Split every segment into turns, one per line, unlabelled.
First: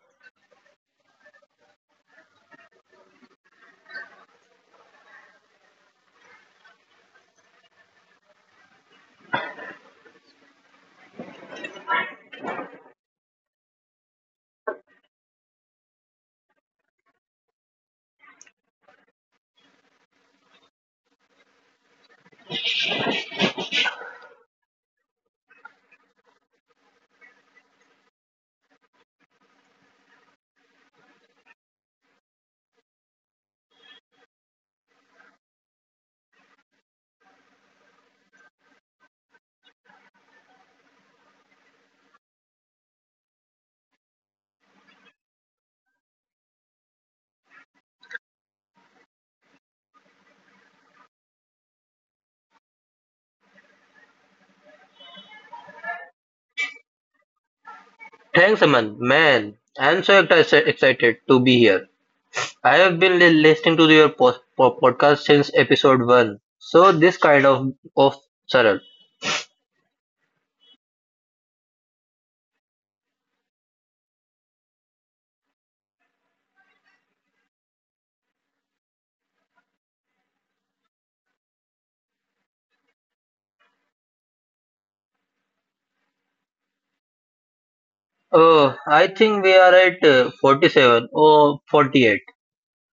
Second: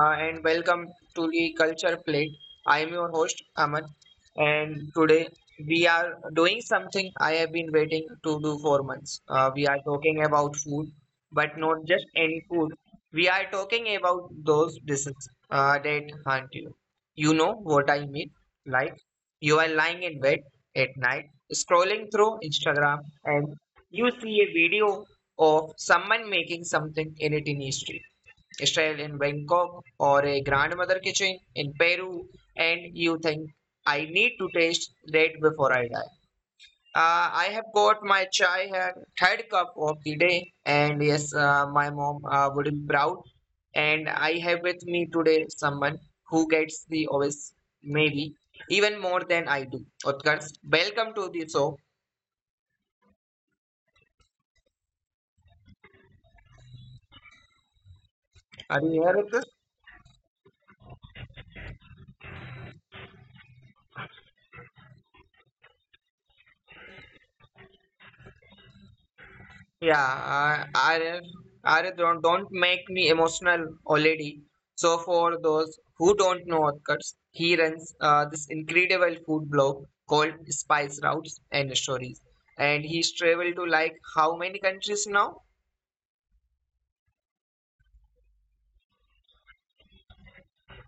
and welcome to the Culture Plate. I am your host Ahmad, and today we are doing something I have been waiting to do for months. We are talking about food, but not just any food. We are talking about those dishes that haunt you. You know what I mean? Like, you are lying in bed at night scrolling through Instagram, and you see a video of someone making something in it in street. Style in Bangkok or a grandmother kitchen in Peru, and you think, I need to taste that before I die. I have got my chai here, third cup of the day, and yes, my mom would be proud. And I have with me today someone who gets the always, maybe even more than I do. Utkarsh, welcome to the show.
Thanks, Aman. Man, I'm so
Are you here with us?
excited to be here. I have been listening to your podcast since episode one. So this kind of of Saral.
Yeah, I don't make me emotional already. So for those who don't know Utkarsh, he runs this incredible food blog called Spice Routes and Stories. And he's traveled to, like, how many countries now?
Oh, I think we are at 47 or 48,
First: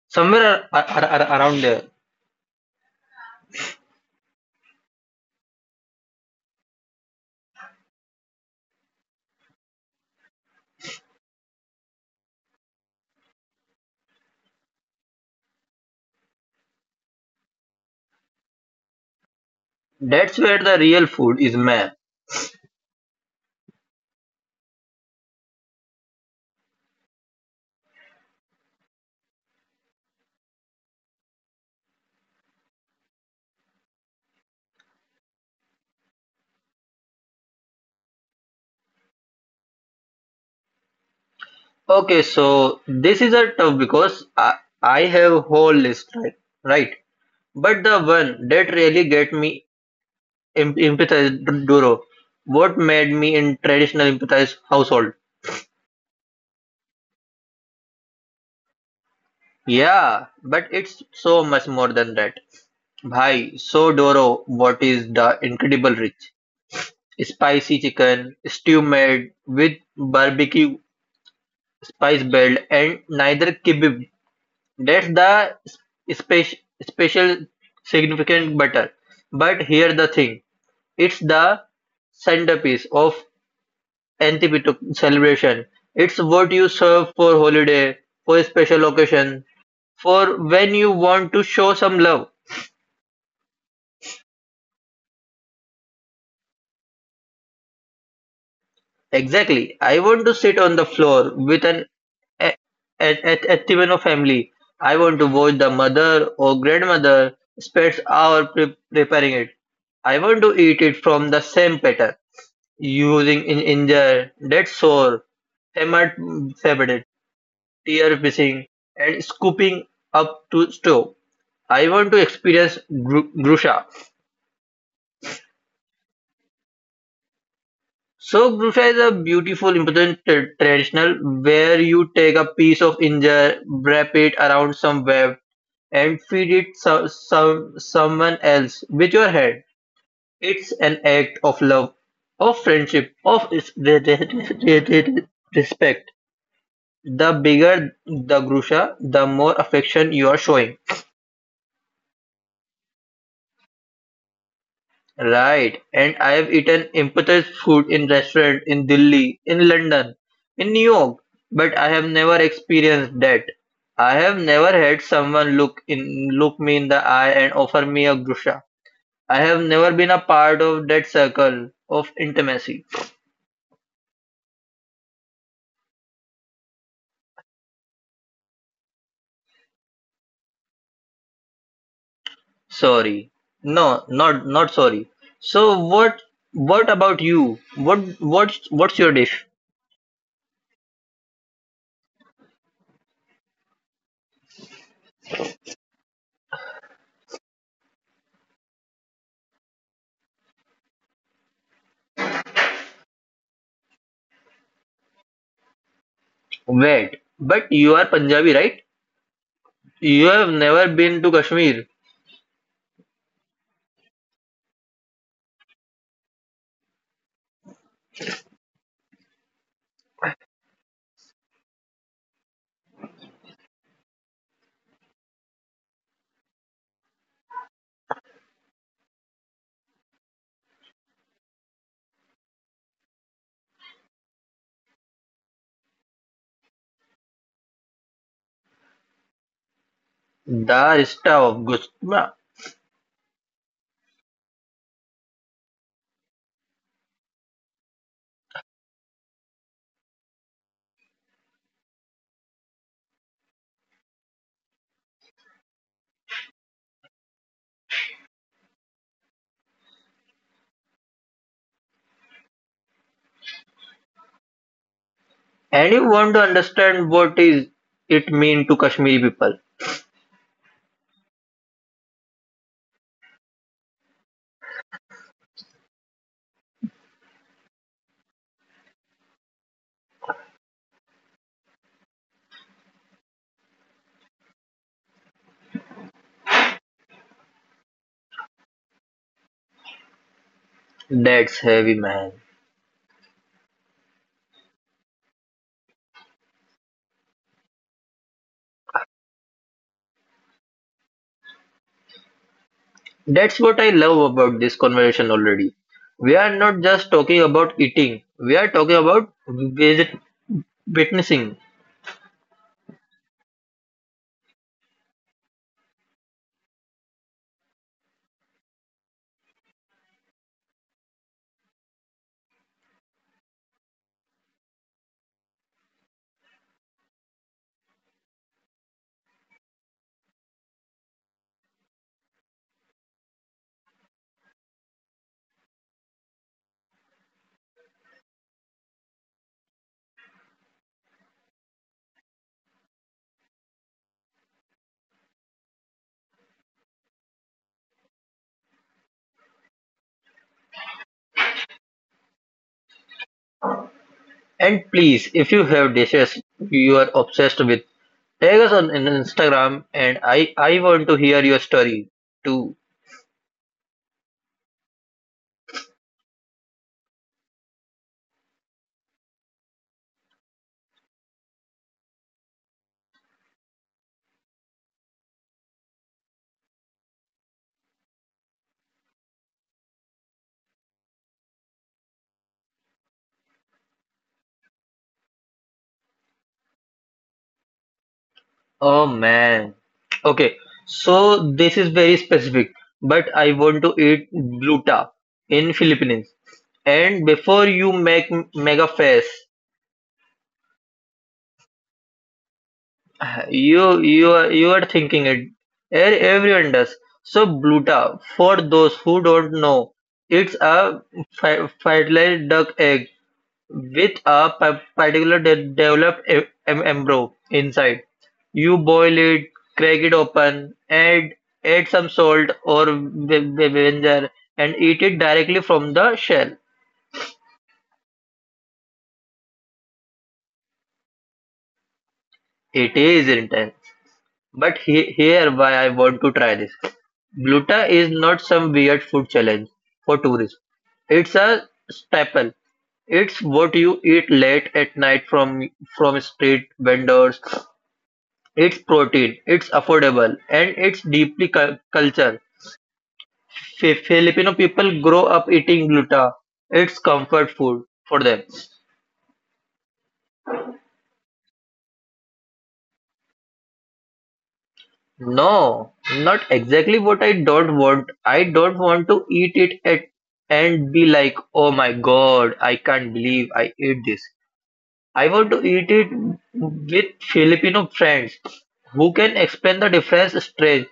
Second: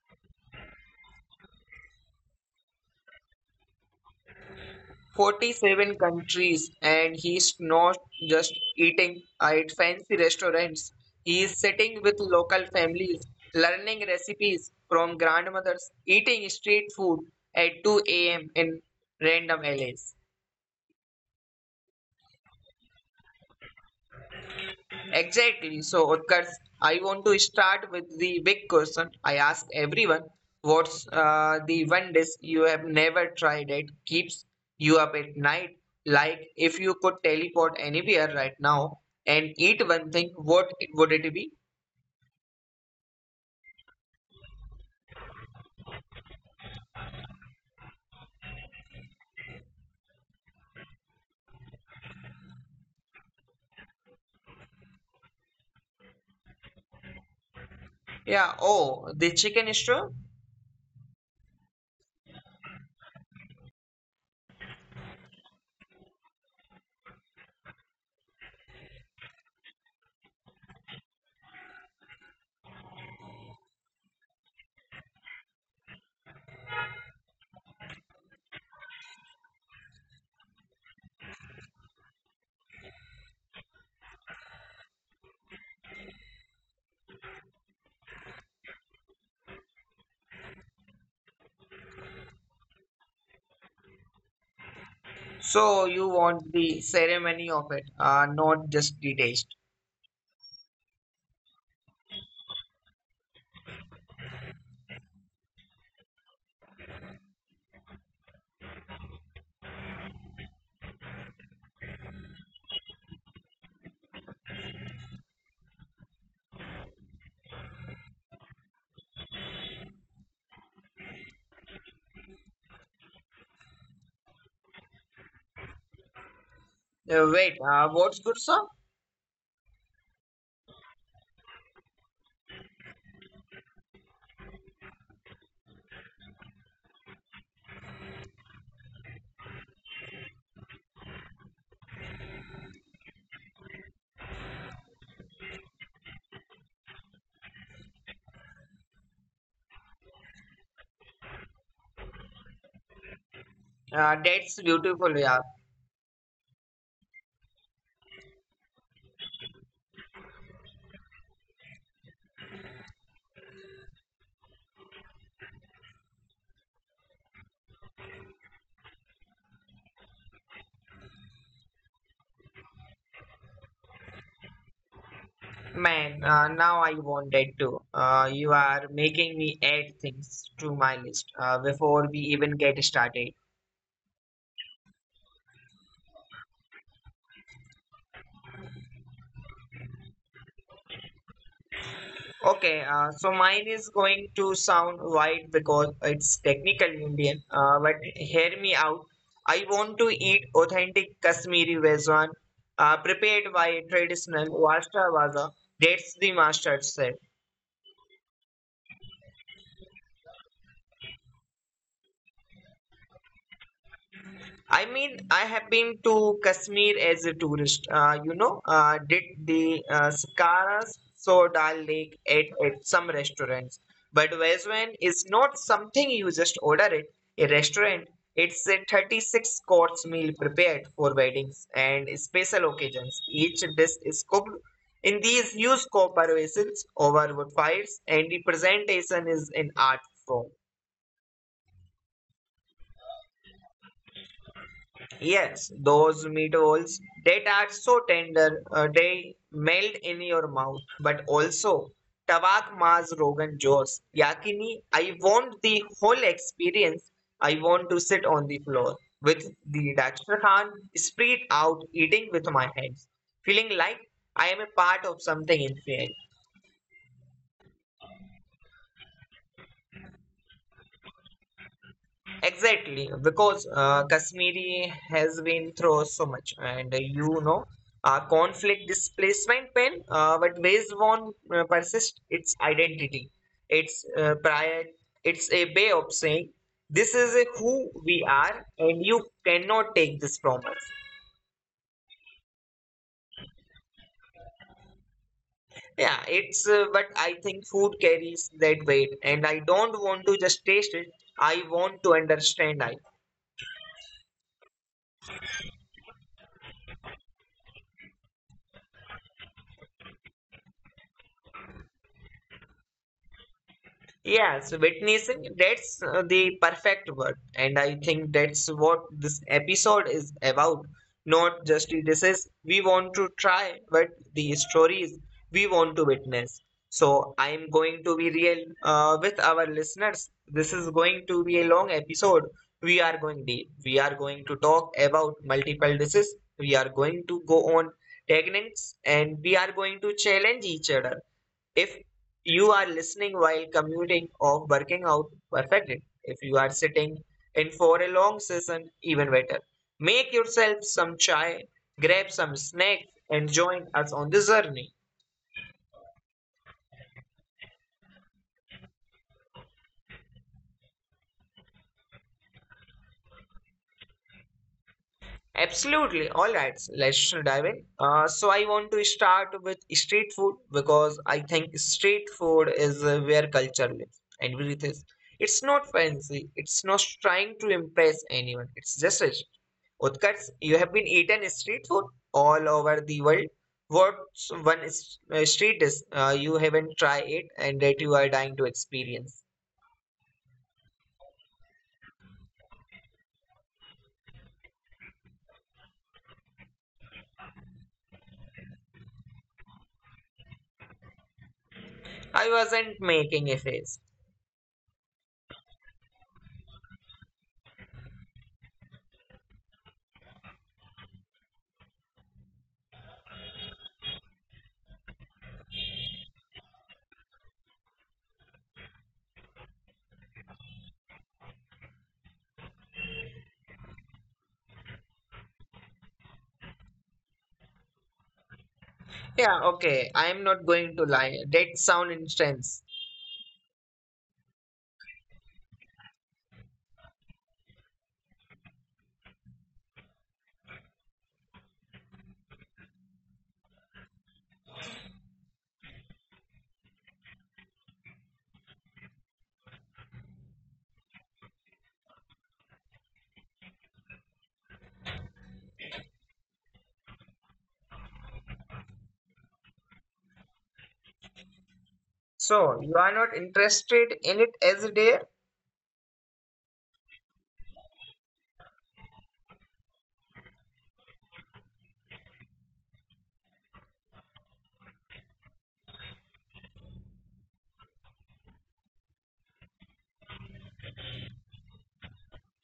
somewhere around there.
47 countries, and he's not just eating at fancy restaurants, he is sitting with local families, learning recipes from grandmothers, eating street food at 2 a.m. in random alleys.
That's where the real food is, man.
Exactly. So, Utkarsh, I want to start with the big question I ask everyone. What's the one dish you have never tried that keeps you up at night? Like, if you could teleport anywhere right now and eat one thing, what would it be?
Okay, so this is a tough because I have whole list, right? Right. But the one that really get me Empathize Duro. What made me in traditional empathize household?
Yeah, oh, the chicken straw.
Yeah, but it's so much more than that. Bhai, so Doro, what is the incredible rich? Spicy chicken, stew made with barbecue spice belt and neither kibib. That's the spe- special significant butter. But here the thing, it's the centerpiece of Antipyto celebration. It's what you serve for holiday, for a special occasion, for when you want to show some love.
So, you want the ceremony of it, not just the taste.
Exactly. I want to sit on the floor with an a- Activino family. I want to watch the mother or grandmother spends hour preparing it. I want to eat it from the same platter, using in injure, dead sore, hammered, favorite, tear pissing, and scooping up to stove. I want to experience Grusha.
Wait, what's good, sir?
So Grusha is a beautiful, important traditional where you take a piece of injera, wrap it around some web, and feed it someone else with your hand. It's an act of love, of friendship, of re- re- respect. The bigger the Grusha, the more affection you are showing.
That's beautiful, yeah.
Right, and I've eaten impetus food in restaurant in Delhi, in London, in New York, but I have never experienced that. I have never had someone look me in the eye and offer me a grusha. I have never been a part of that circle of intimacy.
Man, now I wanted to. You are making me add things to my list before we even get started.
Sorry. No, not sorry. So what about you? What's your dish?
Okay, so mine is going to sound wide because it's technically Indian, but hear me out. I want to eat authentic Kashmiri Vezwan prepared by traditional Vasta Vaza. That's the master chef.
Wait, but you are Punjabi, right? You have never been to Kashmir.
I mean, I have been to Kashmir as a tourist. You know, did the Sakaras so Dal Lake at some restaurants. But Vezwan is not something you just order it. A restaurant, it's a 36 course meal prepared for weddings and special occasions. Each dish is cooked in these huge copper vessels over wood fires, and the presentation is an art form.
The Rishta of Gush.
Yes, those meatballs that are so tender, they melt in your mouth. But also, tabak Maz Rogan Josh, Yakini, I want the whole experience. I want to sit on the floor with the Dastakhan spread out, eating with my hands, feeling like I am a part of something in fair.
Anyone to understand what is it mean to Kashmiri people?
Exactly, because Kashmiri has been through so much, and you know, conflict, displacement, pain, but ways one persist its identity, its pride, it's a way of saying this is a who we are, and you cannot take this from us.
That's heavy, man.
Yeah, it's but I think food carries that weight, and I don't want to just taste it. I want to understand. I
That's what I love about this conversation already. We are not just talking about eating. We are talking about witnessing.
Yes, witnessing, that's the perfect word. And I think that's what this episode is about. Not just it says we want to try, but the stories we want to witness. So I'm going to be real with our listeners. This is going to be a long episode. We are going deep. We are going to talk about multiple diseases. We are going to go on tangents, and we are going to challenge each other. If you are listening while commuting or working out, perfectly. If you are sitting in for a long session, even better. Make yourself some chai, grab some snacks, and join us on this journey.
And please, if you have dishes you are obsessed with, tag us on Instagram, and I want to hear your story too.
Absolutely. All right. Let's dive in. So I want to start with street food because I think street food is where culture lives and breathes. Is. It's not fancy. It's not trying to impress anyone. It's just a Utkarsh, you have been eaten street food all over the world. What's one street is you haven't tried it and that you are dying to experience?
Oh man. Okay, so this is very specific, but I want to eat gluta in Philippines. And before you make mega face,
I wasn't making a face.
you are thinking it. Everyone does. So gluta, for those who don't know, it's a fertilized duck egg with a particular developed embryo inside. You boil it, crack it open, add some salt or vinegar, and eat it directly from the shell.
Yeah, okay. I'm not going to lie. That sound intense.
It is intense, but here why I want to try this. Gluta is not some weird food challenge for tourists. It's a staple. It's what you eat late at night from street vendors. It's protein, it's affordable, and it's deeply cultured. Filipino people grow up eating gluta. It's comfort food for them.
So you are not interested in it as a dare?
No, not exactly what I don't want. I don't want to eat it at and be like, oh my god, I can't believe I ate this. I want to eat it with Filipino friends who can explain the difference straight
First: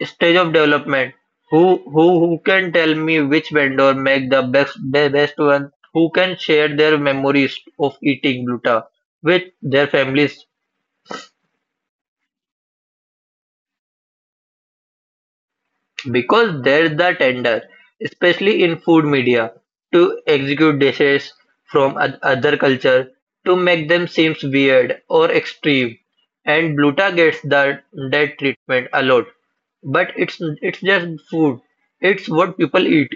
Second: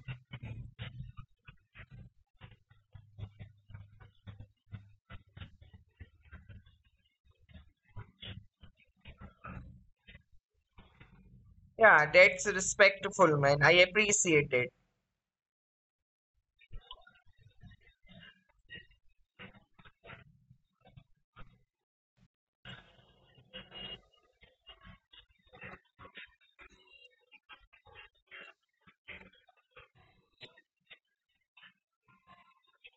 stage of development. Who can tell me which vendor make the best one? Who can share their memories of eating gluta with their families?
Yeah, that's respectful, man. I appreciate it.
Because they're the tender, especially in food media, to execute dishes from other culture to make them seems weird or extreme. And gluta gets that treatment a lot. But it's just food. It's what people eat.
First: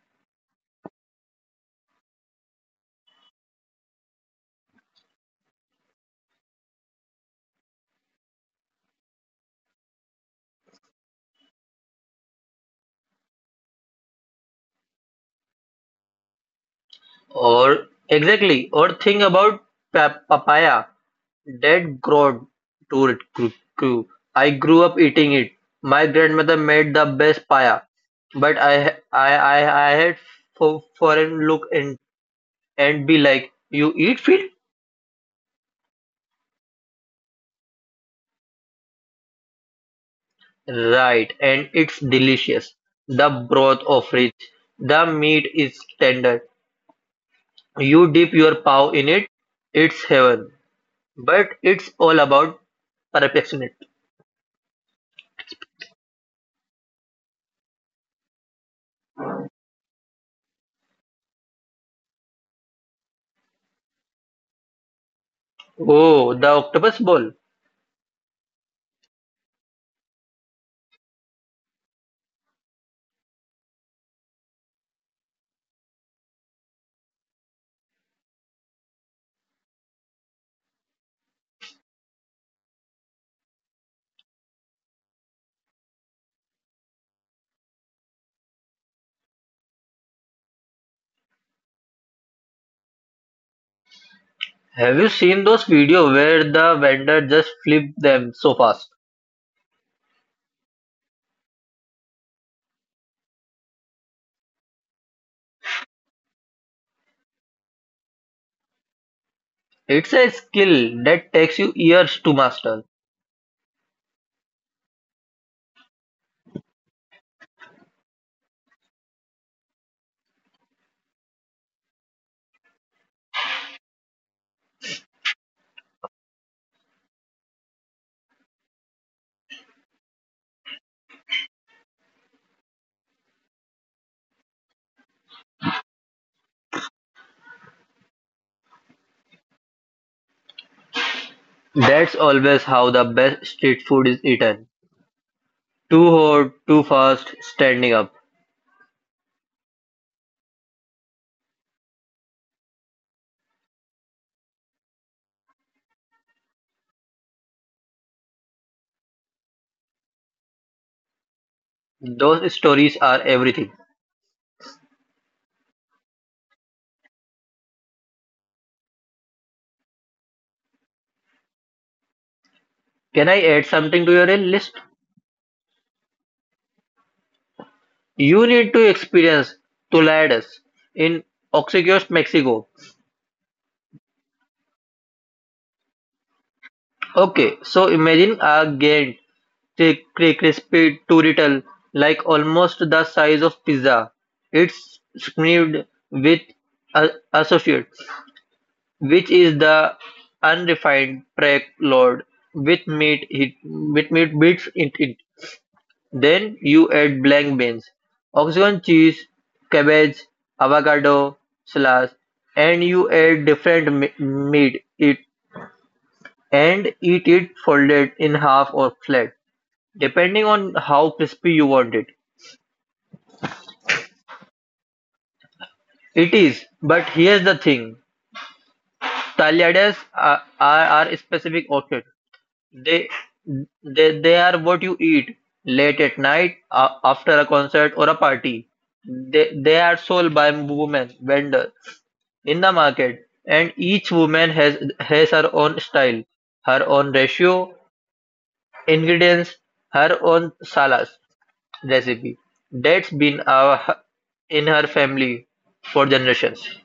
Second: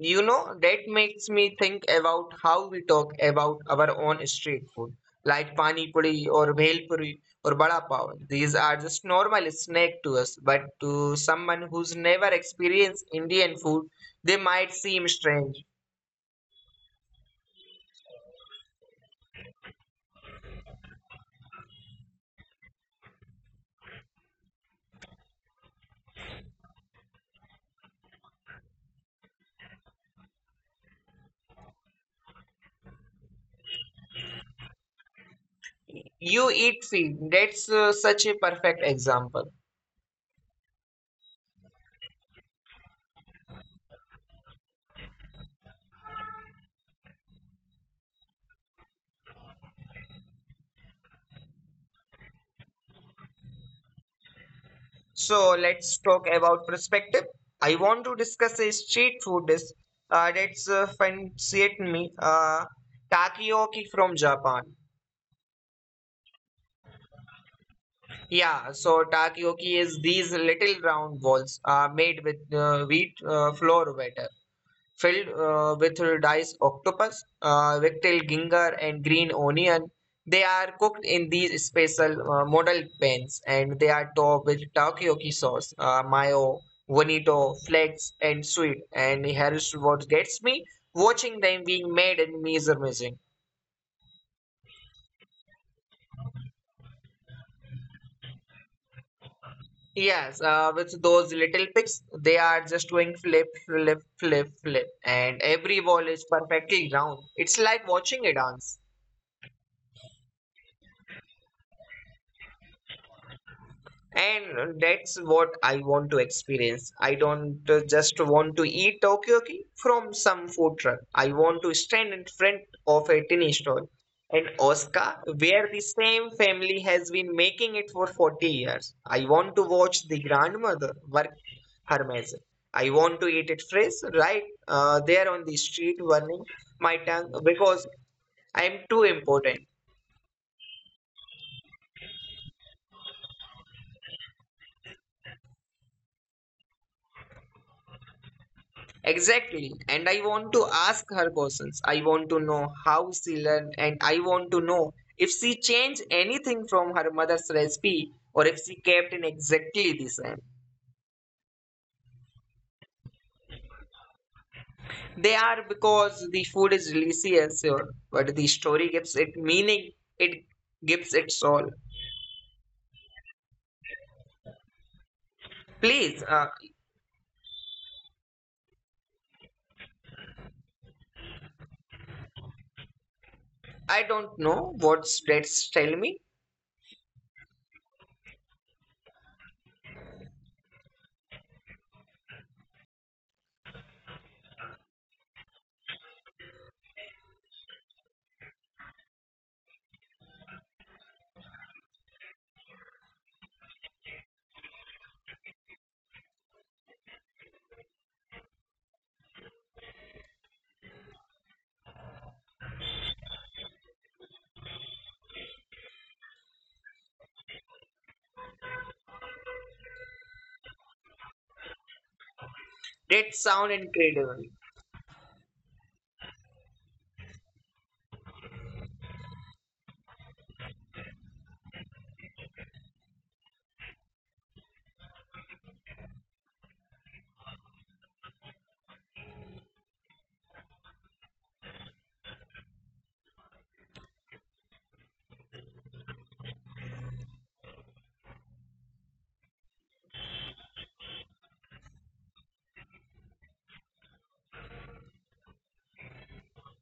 You know, that makes me think about how we talk about our own street food, like pani puri or bhel puri or bada pav. These are just normal snack to us, but to someone who's never experienced Indian food, they might seem strange.
Or exactly, or think about papaya. Dad growed to it grew. I grew up eating it. My grandmother made the best paya, but I had for foreign look and be like, you eat fish,
You eat feet. That's such a perfect example.
right? And it's delicious. The broth of rich. The meat is tender. You dip your paw in it. It's heaven. But it's all about perfectionism.
So let's talk about perspective. I want to discuss a street food dish that's fancied me, takoyaki from Japan.
Oh, the octopus ball.
Yeah, so takoyaki is these little round balls made with wheat flour batter. Filled with diced octopus, rectal ginger, and green onion. They are cooked in these special model pans, and they are topped with takoyaki sauce, mayo, bonito, flakes, and sweet. And here's what gets me watching them being made, and me is amazing.
Have you seen those videos where the vendor just flips them so fast?
Yes, with those little pigs, they are just doing flip, flip, flip, flip, and every ball is perfectly round. It's like watching a dance.
It's a skill that takes you years to master.
And that's what I want to experience. I don't just want to eat takoyaki from some food truck. I want to stand in front of a tiny stall in Osaka, where the same family has been making it for 40 years. I want to watch the grandmother work her magic. I want to eat it fresh, right there on the street, burning my tongue because I am too important.
That's always how the best street food is eaten. Too hot, too fast, standing up.
Exactly. And I want to ask her questions. I want to know how she learned, and I want to know if she changed anything from her mother's recipe or if she kept in exactly the same.
Those stories are everything.
They are because the food is delicious, sure, but the story gives it meaning, it gives it soul.
Can I add something to your list?
Please,
You need to experience Toladas in Oxycos, Mexico.
I don't know what that's tell me.
Okay, so imagine a gantt thick, crispy turitle, like almost the size of pizza. It's smeared with associate, which is the unrefined prep load with meat bits in it. Then you add blank beans, oxygen cheese, cabbage, avocado slash, and you add different meat it and eat it folded in half or flat, depending on how crispy you want it.
That sound incredible.
It is, but here's the thing: Thaliadae are a specific orchid. They, they are what you eat late at night after a concert or a party. They are sold by women vendors in the market, and each woman has her own style, her own ratio, ingredients, her own salas recipe that's been our, in her family for generations.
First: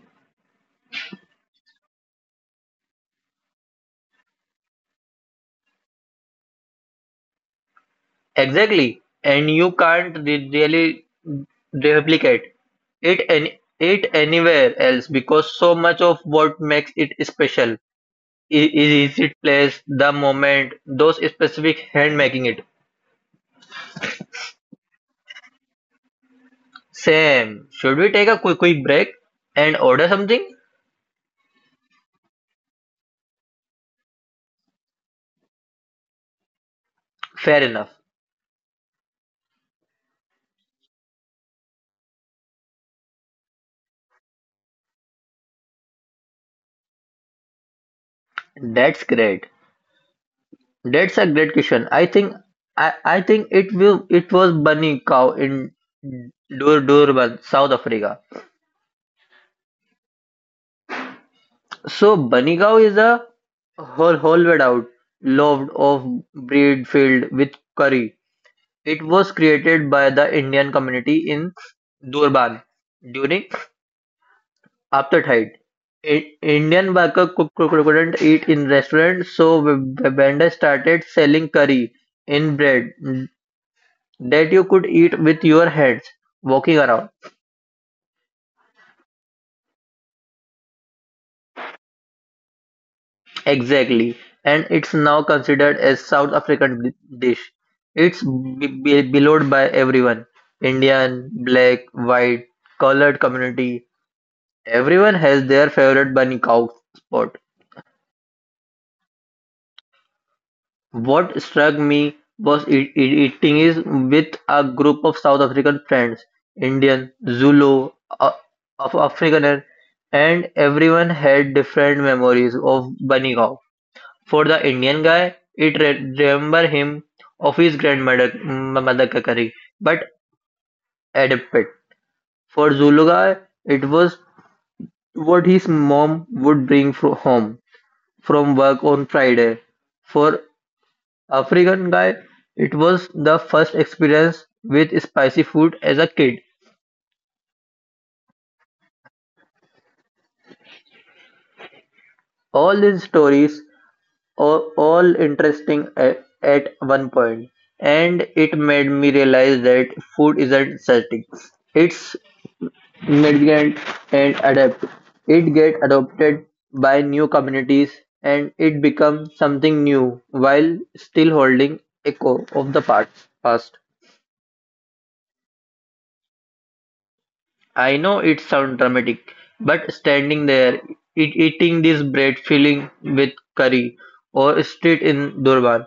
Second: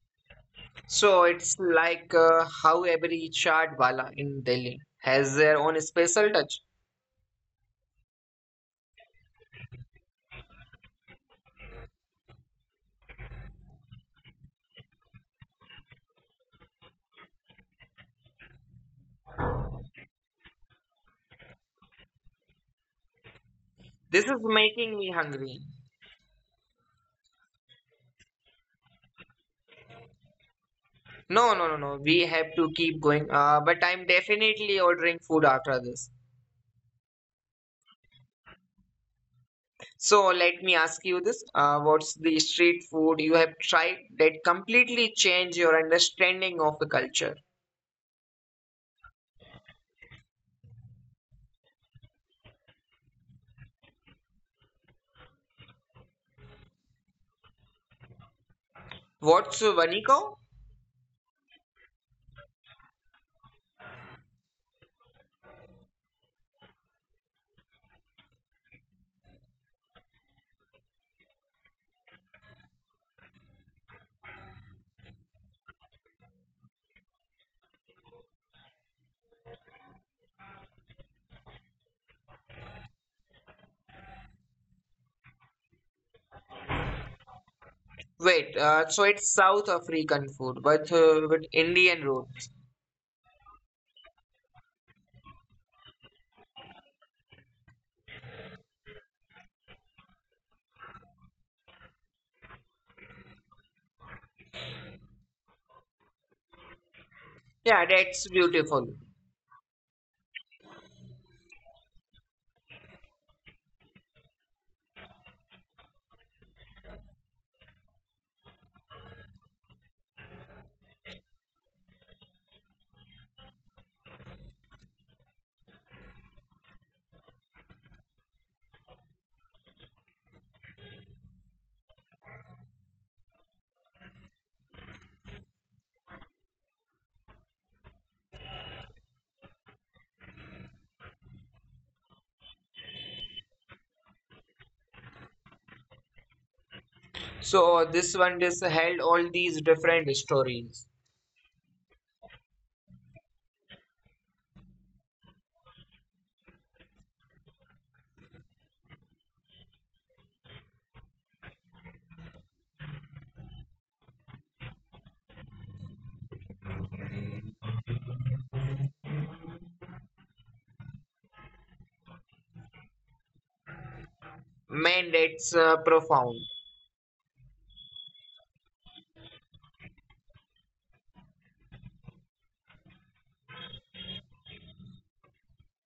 So it's like how every chaat wala in Delhi has their own special touch.
Exactly, and you can't really replicate it anywhere else because so much of what makes it special is its place, the moment, those specific hand making it.
This is making me hungry.
Sam, should we take a quick break and order something?
No, no, no, no. We have to keep going. But I'm definitely ordering food after this.
Fair enough.
So let me ask you this: what's the street food you have tried that completely changed your understanding of the culture?
That's great. That's a great question. I think it will it was bunny cow in Durban, South Africa.
What's vaniko?
So Bunnigow is a whole hollow-out loved of bread filled with curry. It was created by the Indian community in Durban during apartheid. Indian workers couldn't eat in restaurants, so vendors started selling curry in bread that you could eat with your hands walking around.
Wait, so it's South African food, but with Indian roots.
Exactly, and it's now considered a South African dish. It's beloved by everyone, Indian, black, white, colored community. Everyone has their favorite bunny cow spot.
Yeah, that's beautiful.
What struck me was eating is with a group of South African friends, Indian, Zulu, uh, of Afrikaner, and everyone had different memories of bunny cow. For the Indian guy, it remembers him of his grandmother mother' Madakari, but adapted. For Zulu guy, it was what his mom would bring home from work on Friday. For African guy, it was the first experience with spicy food as a kid.
So this one just held all these different stories.
All these stories are all interesting at one point, and it made me realize that food isn't static. It's migrate and adapt. It get adopted by new communities and it becomes something new while still holding echo of the past.
Man, that's profound.
I know it sounds dramatic, but standing there, eating this bread filling with curry or street in Durban,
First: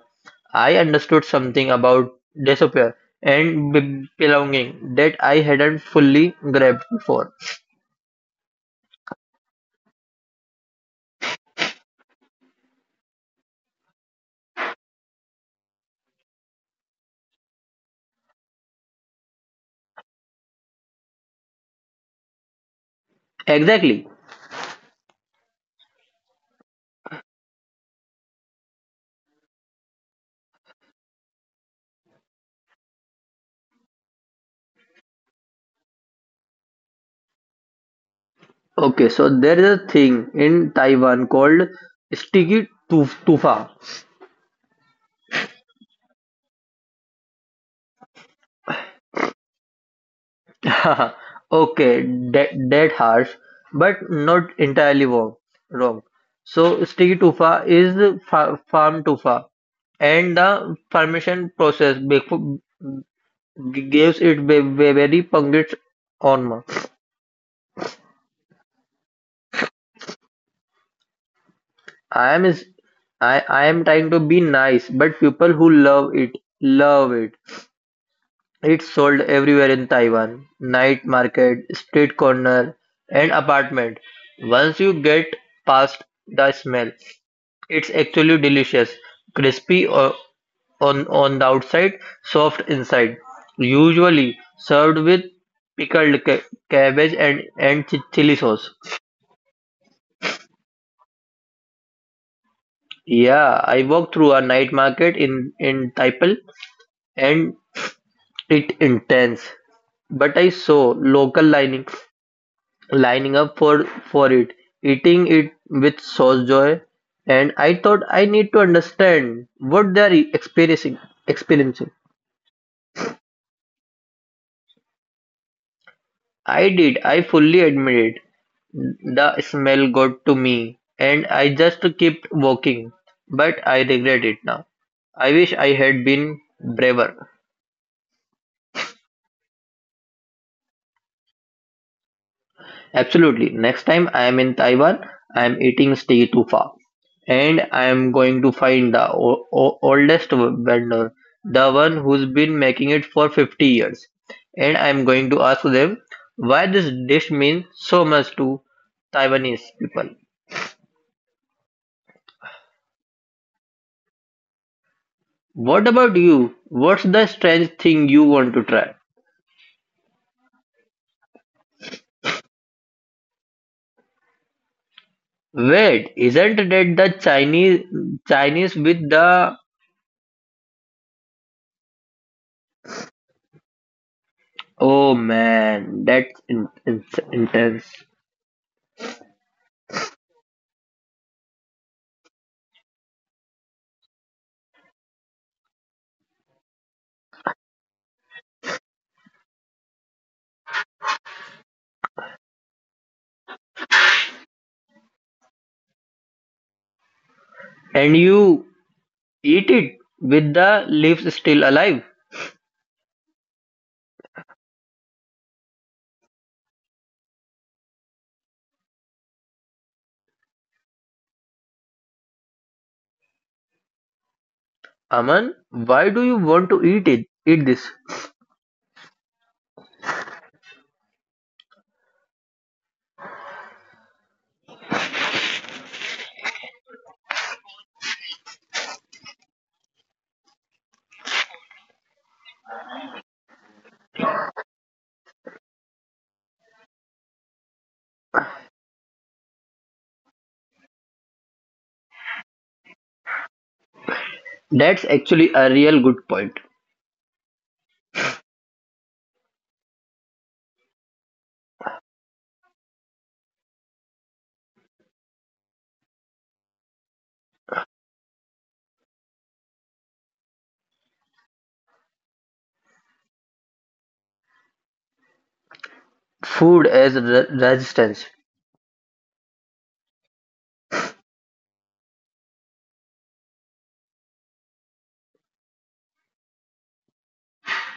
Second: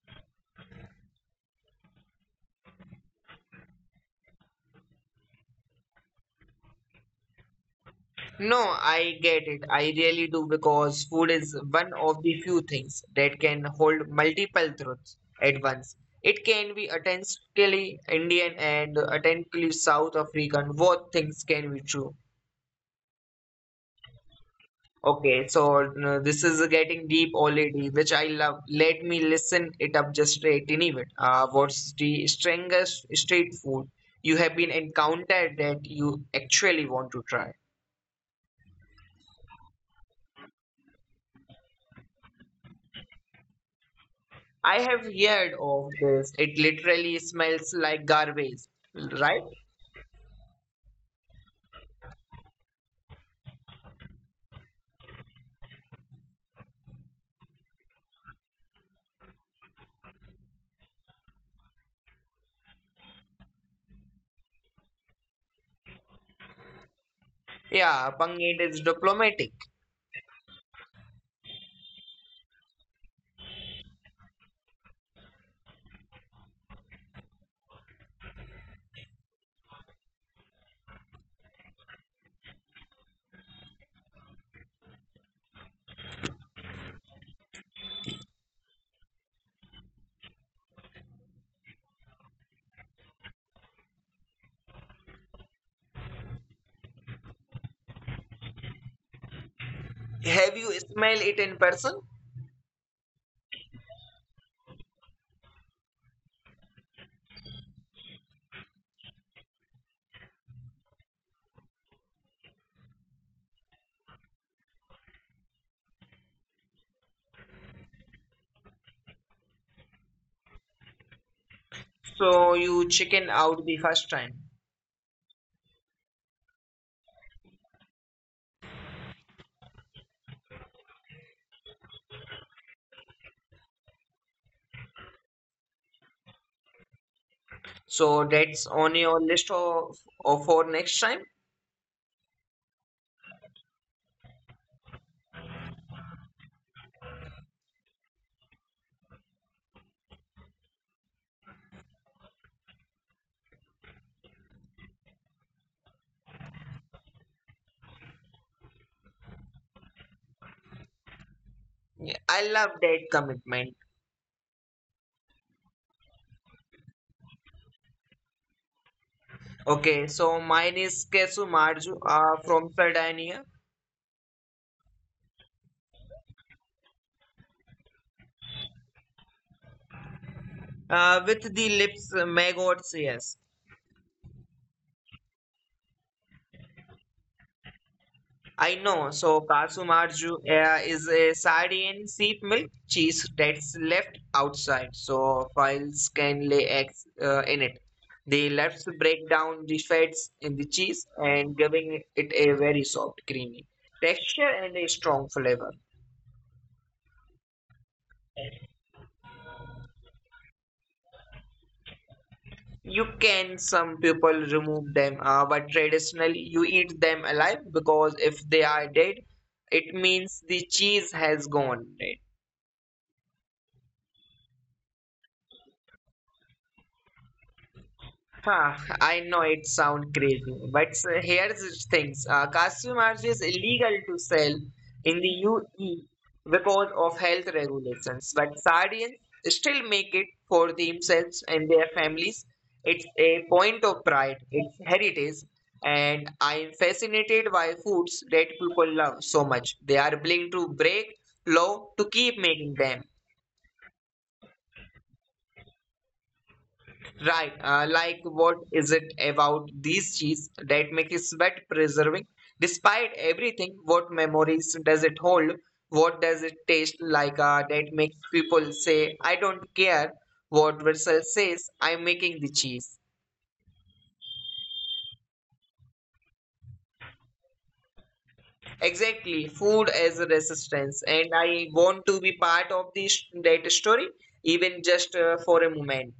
I understood something about disappear and belonging that I hadn't fully grabbed before.
No, I get it. I really do because food is one of the few things that can hold multiple truths at once. It can be authentically Indian and authentically South African. Both things can be true.
Exactly.
Okay, so this is getting deep already, which I love. Let me listen it up just a tiny bit. What's the strangest street food you have been encountered that you actually want to try?
Okay, so there is a thing in Taiwan called sticky tu tufa.
I have heard of this. It literally smells like garbage, right?
Okay, that harsh, but not entirely wrong. Wrong. So sticky tufa is the farm tufa, and the fermentation process gives it very pungent aroma.
Yeah, Panget is diplomatic.
I am is I am trying to be nice, but people who love it love it. It's sold everywhere in Taiwan: night market, street corner, and apartment. Once you get past the smell, it's actually delicious. Crispy on the outside, soft inside. Usually served with pickled cabbage and chili sauce.
Have you smelled it in person?
Yeah, I walked through a night market in Taipei and it intense. But I saw local lining up for it, eating it with sauce joy, and I thought I need to understand what they are experiencing. Experiencing,
So you chicken out the first time.
I did. I fully admit it. The smell got to me, and I just kept walking. But I regret it now. I wish I had been braver.
So that's on your list of for next time.
Absolutely. Next time I am in Taiwan, I am eating Stay Tufa and I am going to find the oldest vendor, the one who's been making it for 50 years. And I am going to ask them why this dish means so much to Taiwanese people.
Yeah, I love that commitment.
What about you? What's the strange thing you want to try?
Okay, so mine is Kesu Marju from Sardinia
Wait, isn't that the Chinese with the?
with the lips maggots. Yes,
Oh man, that's intense.
I know. So Kasu Marju is a Sardinian sheep milk cheese that's left outside, so fowls can lay eggs in it. The lefts break down the fats in the cheese and giving it a very soft, creamy texture and a strong flavor.
And you eat it with the leaves still alive.
You can, some people remove them, but traditionally you eat them alive because if they are dead, it means the cheese has gone dead.
Aman, why do you want to eat it? Eat This.
Huh, I know it sounds crazy, but here's the things. Cashew nuts is illegal to sell in the UE because of health regulations, but Sardians still make it for themselves and their families. It's a point of pride, it's heritage, and I'm fascinated by foods that people love so much. They are willing to break law to keep making them.
That's actually a real good point.
Right. Like, what is it about these cheese that make you sweat preserving? Despite everything, what memories does it hold? What does it taste like that makes people say, I don't care what Versal says, I'm making the cheese?
Food as resistance.
Exactly. Food as a resistance. And I want to be part of this that story, even just for a moment.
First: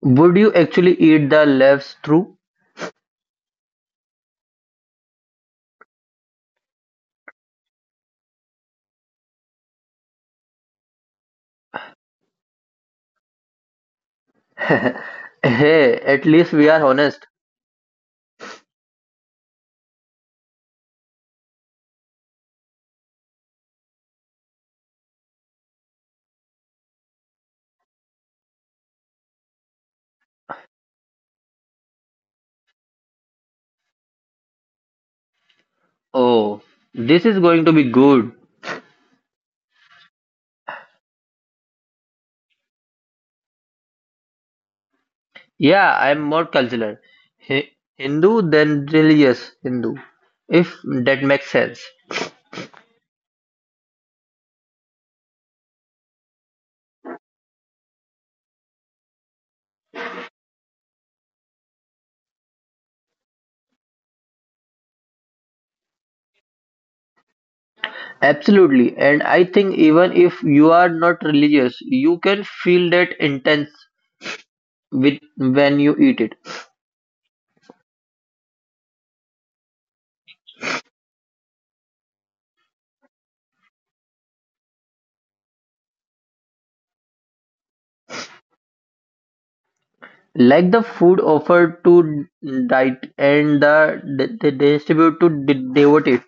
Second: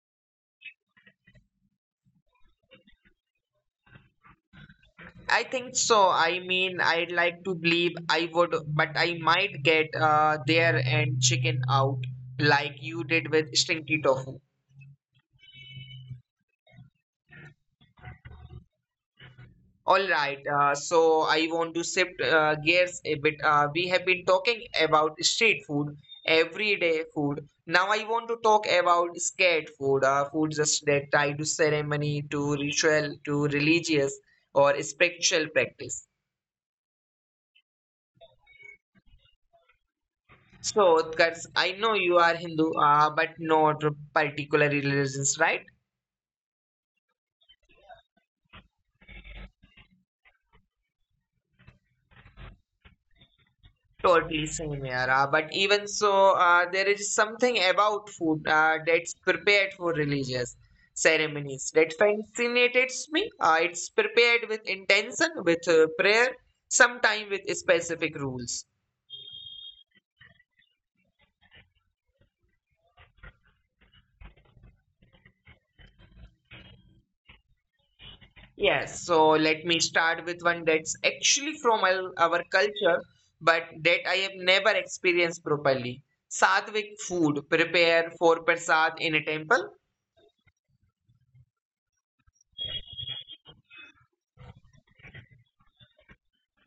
Would you actually eat the leaves through?
I think so. I mean, I'd like to believe I would, but I might get there and chicken out like you did with stinky tofu.
Hey, at least we are honest.
All right, so I want to shift gears a bit. We have been talking about street food, everyday food. Now I want to talk about scared food, foods just that tied to ceremony, to ritual, to religious or spiritual practice.
Oh, this is going to be good.
So, Utkarsh, I know you are Hindu, but not particular religions, right?
Yeah, I am more cultural. Hi- Hindu than religious Hindu, if that makes sense.
Totally same here. But even so, there is something about food that's prepared for religious ceremonies that fascinates me. It's prepared with intention, with prayer, sometime with specific rules.
Absolutely. And I think even if you are not religious, you can feel that intense with when you eat it.
Yes, so let me start with one that's actually from our culture, but that I have never experienced properly. Sattvic food prepared for prasad in a temple.
Like the food offered to diet and distribute to devotees.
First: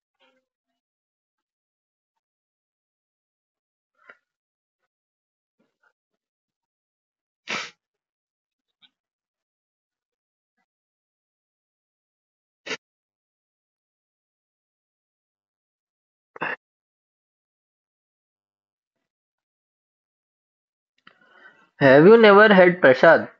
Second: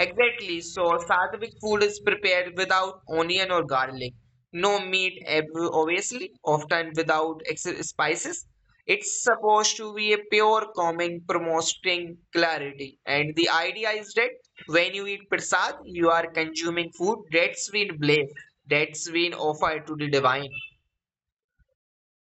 Exactly. So Sattvic food is prepared without onion or garlic. No meat, obviously, often without ex spices. It's supposed to be a pure calming, promoting clarity. And the idea is that when you eat prasad, you are consuming food that's been blessed, that's been offered to the divine.
Have you never had prasad?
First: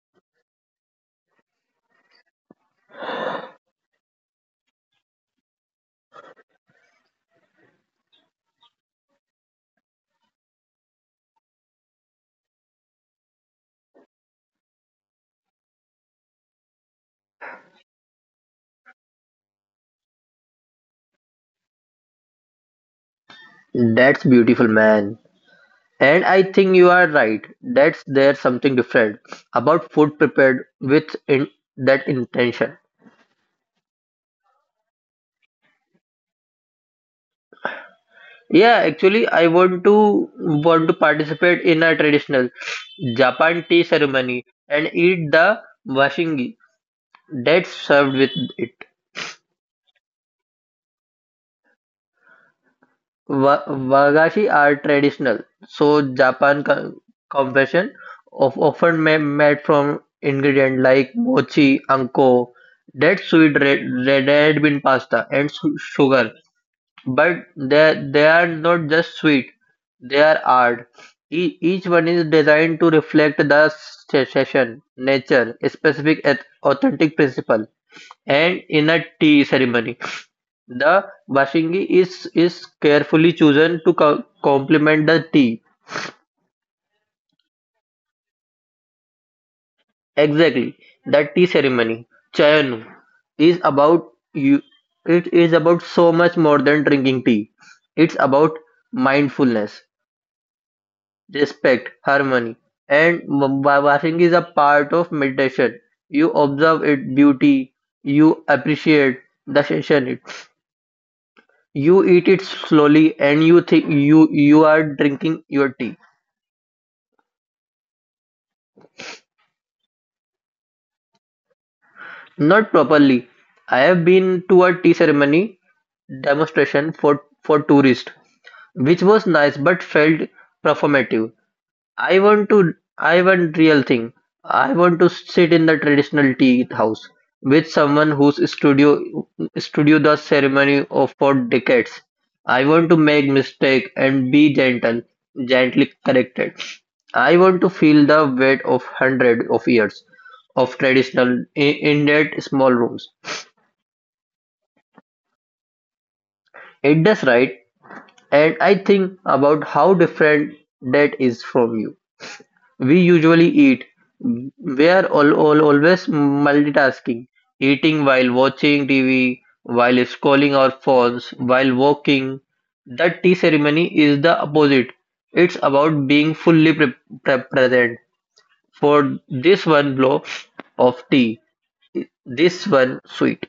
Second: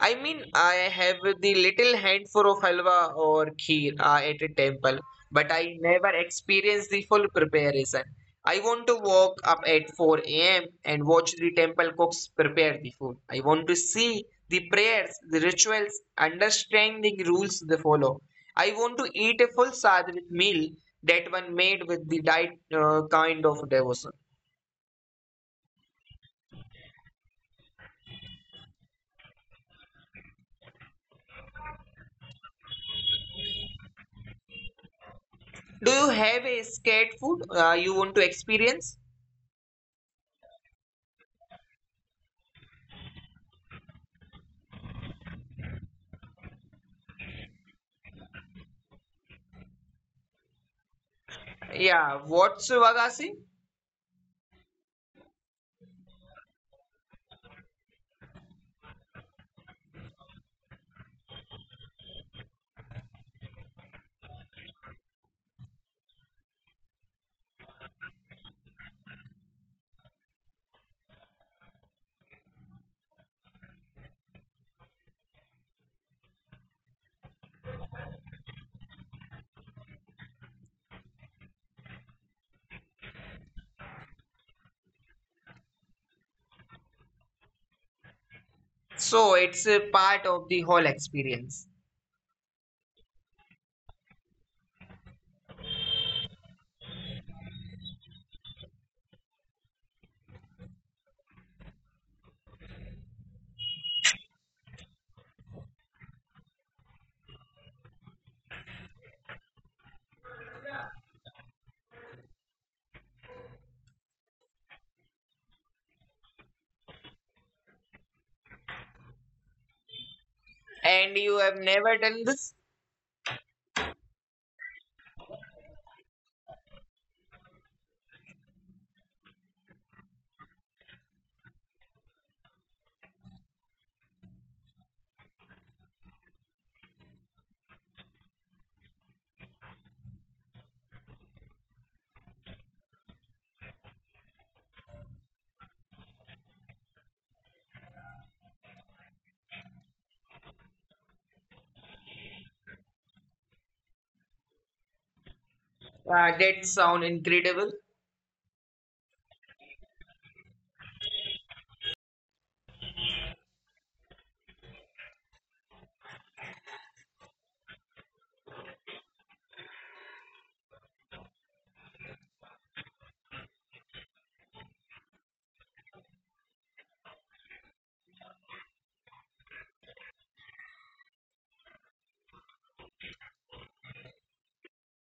I mean, I have the little handful of halwa or kheer at a temple, but I never experienced the full preparation. I want to walk up at 4 a.m. and watch the temple cooks prepare the food. I want to see the prayers, the rituals, understanding rules they follow. I want to eat a full sadhvik meal that one made with the right kind of devotion.
That's beautiful, man. And I think you are right. That's there's something different about food prepared with that intention.
Do you have a scared food you want to experience?
Yeah, actually, I want to participate in a traditional Japan tea ceremony and eat the washingi that's served with it.
Yeah, what's Vagasi?
Wagashi are traditional, so Japan confession of often made from ingredient like mochi, anko, that sweet red bean pasta, and sugar. But they are not just sweet; they are art. Each one is designed to reflect the session, nature, specific authentic principle. And in a tea ceremony, the washingi is carefully chosen to complement the tea.
So it's a part of the whole experience.
Exactly, that tea ceremony, chayanu, is about you. It is about so much more than drinking tea. It's about mindfulness respect, harmony, and Basing is a part of meditation. You observe its beauty, you appreciate the sensation. It. You eat it slowly, and you think you are drinking your tea
And you have never done this?
not properly. I have been to a tea ceremony demonstration for tourists, which was nice but felt performative. I want real thing. I want to sit in the traditional tea house with someone whose studio the ceremony of for decades. I want to make mistake and be gently corrected. I want to feel the weight of hundred of years of traditional in that small rooms.
That sound incredible.
It does right, and I think about how different that is from you. We usually eat. We're all always multitasking, eating while watching TV, while scrolling our phones, while walking. That tea ceremony is the opposite. It's about being fully present for this one blow of tea, this one sweet.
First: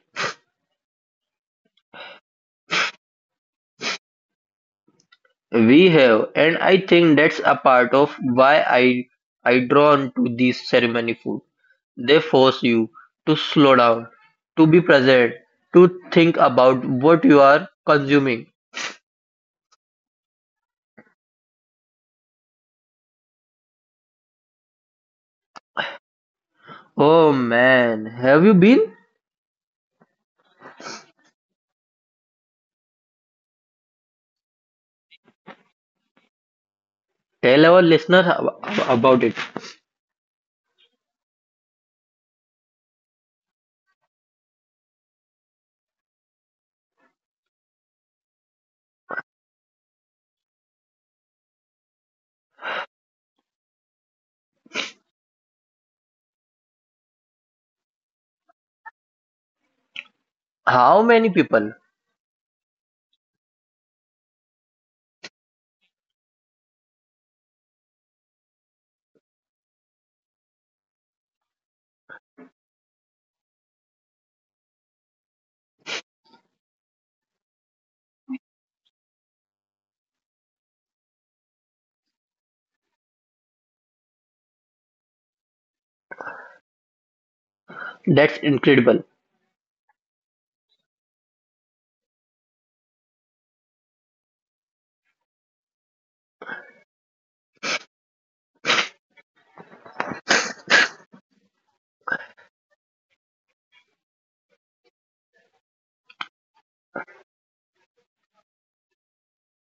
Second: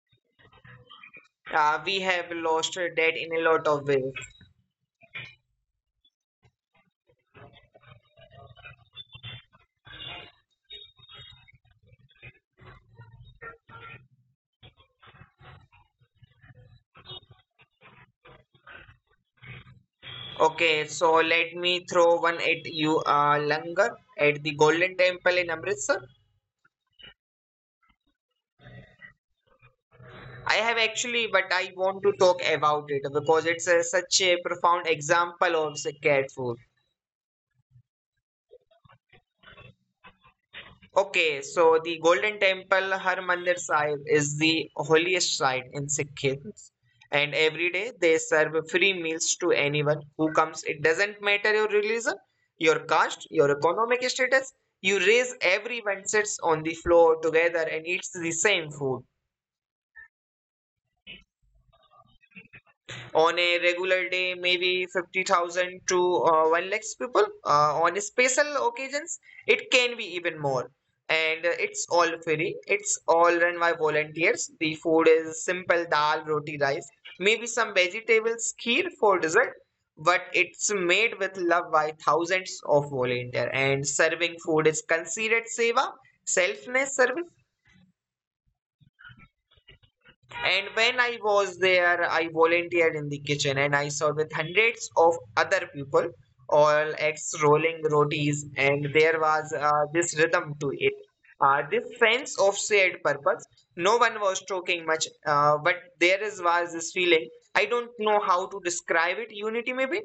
We have lost that in a lot of ways.
We have, and I think that's a part of why I drawn to this ceremony food. They force you to slow down, to be present, to think about what you are consuming.
Okay, so let me throw one at you, Langar, at the Golden Temple in Amritsar.
Oh man, have you been?
I have actually, but I want to talk about it because it's such a profound example of the cat food.
Tell our listeners about it.
Okay, so the Golden Temple Harmandir Sahib is the holiest site in Sikhism, and every day they serve free meals to anyone who comes. It doesn't matter your religion, your caste, your economic status. You raise everyone sits on the floor together and eats the same food.
How many people?
On a regular day, maybe 50,000 to 1 lakhs people. On special occasions, it can be even more. And it's all free. It's all run by volunteers. The food is simple dal, roti, rice, maybe some vegetables, kheer for dessert. But it's made with love by thousands of volunteers. And serving food is considered seva, selfless service.
That's incredible.
And when I was there, I volunteered in the kitchen and I saw with hundreds of other people, all ex rolling rotis, and there was this rhythm to it. This sense of shared purpose. No one was talking much, but there is was this feeling. I don't know how to describe it. Unity, maybe.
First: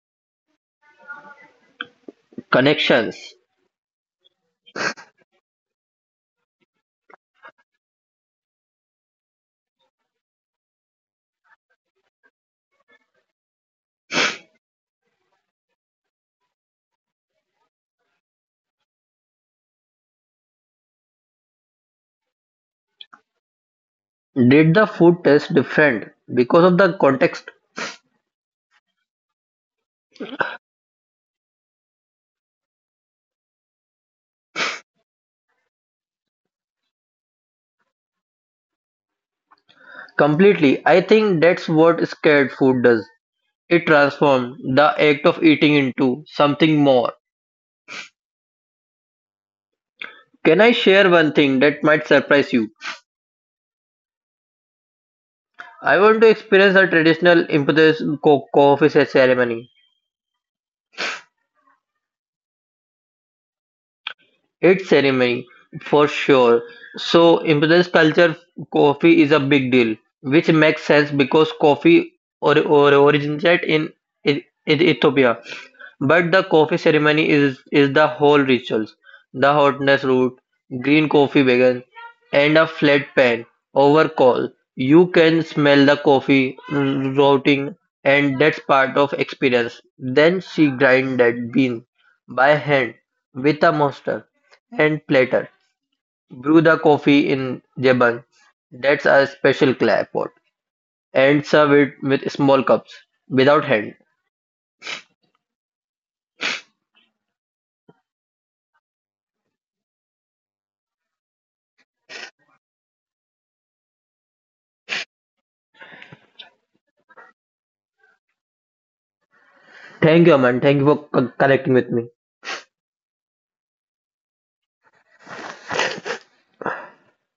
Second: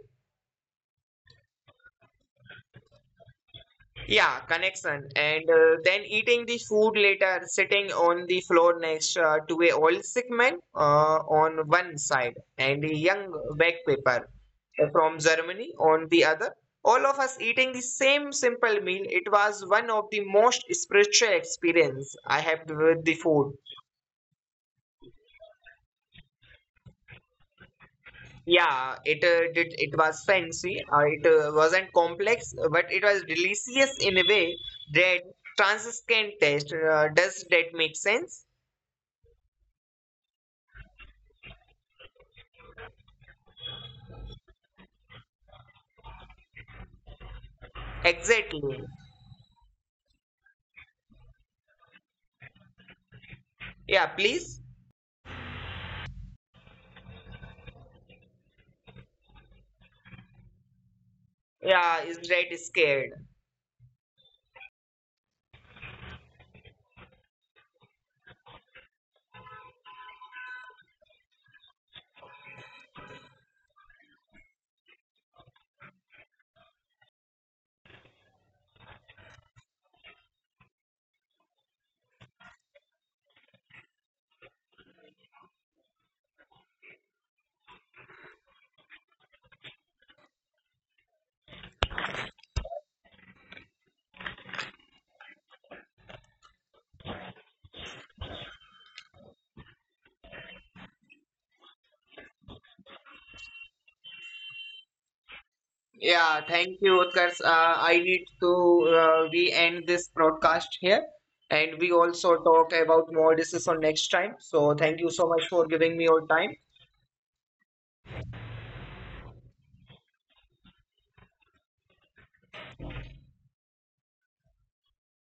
Connections.
Yeah, connection. And then eating the food later, sitting on the floor next to a old sick man on one side and a young backpacker paper from Germany on the other. All of us eating the same simple meal. It was one of the most spiritual experience I had with the food.
Did the food taste different because of the context?
Yeah, it did. It was fancy. It wasn't complex, but it was delicious in a way that transcendent taste. Does that make sense?
Completely. I think that's what scared food does. It transforms the act of eating into something more.
Exactly.
Can I share one thing that might surprise you?
Yeah, please.
I want to experience a traditional Imputus coffee ceremony.
Yeah, is that scared?
It's ceremony for sure. So in Indian culture, coffee is a big deal, which makes sense because coffee or originated in E- Ethiopia. But the coffee ceremony is the whole rituals, the hotness root, green coffee began, and a flat pan over coal. You can smell the coffee rotting, and that's part of experience. Then she grind that bean by hand with a monster and platter. Brew the coffee in Jebun, that's a special clay pot, and serve it with small cups without hand.
Yeah, thank you, Utkarsh. I need to we end this broadcast here, and we also talk about more decision next time. So thank you so much for giving me your time.
Thank you, Aman. Thank you for connecting with me.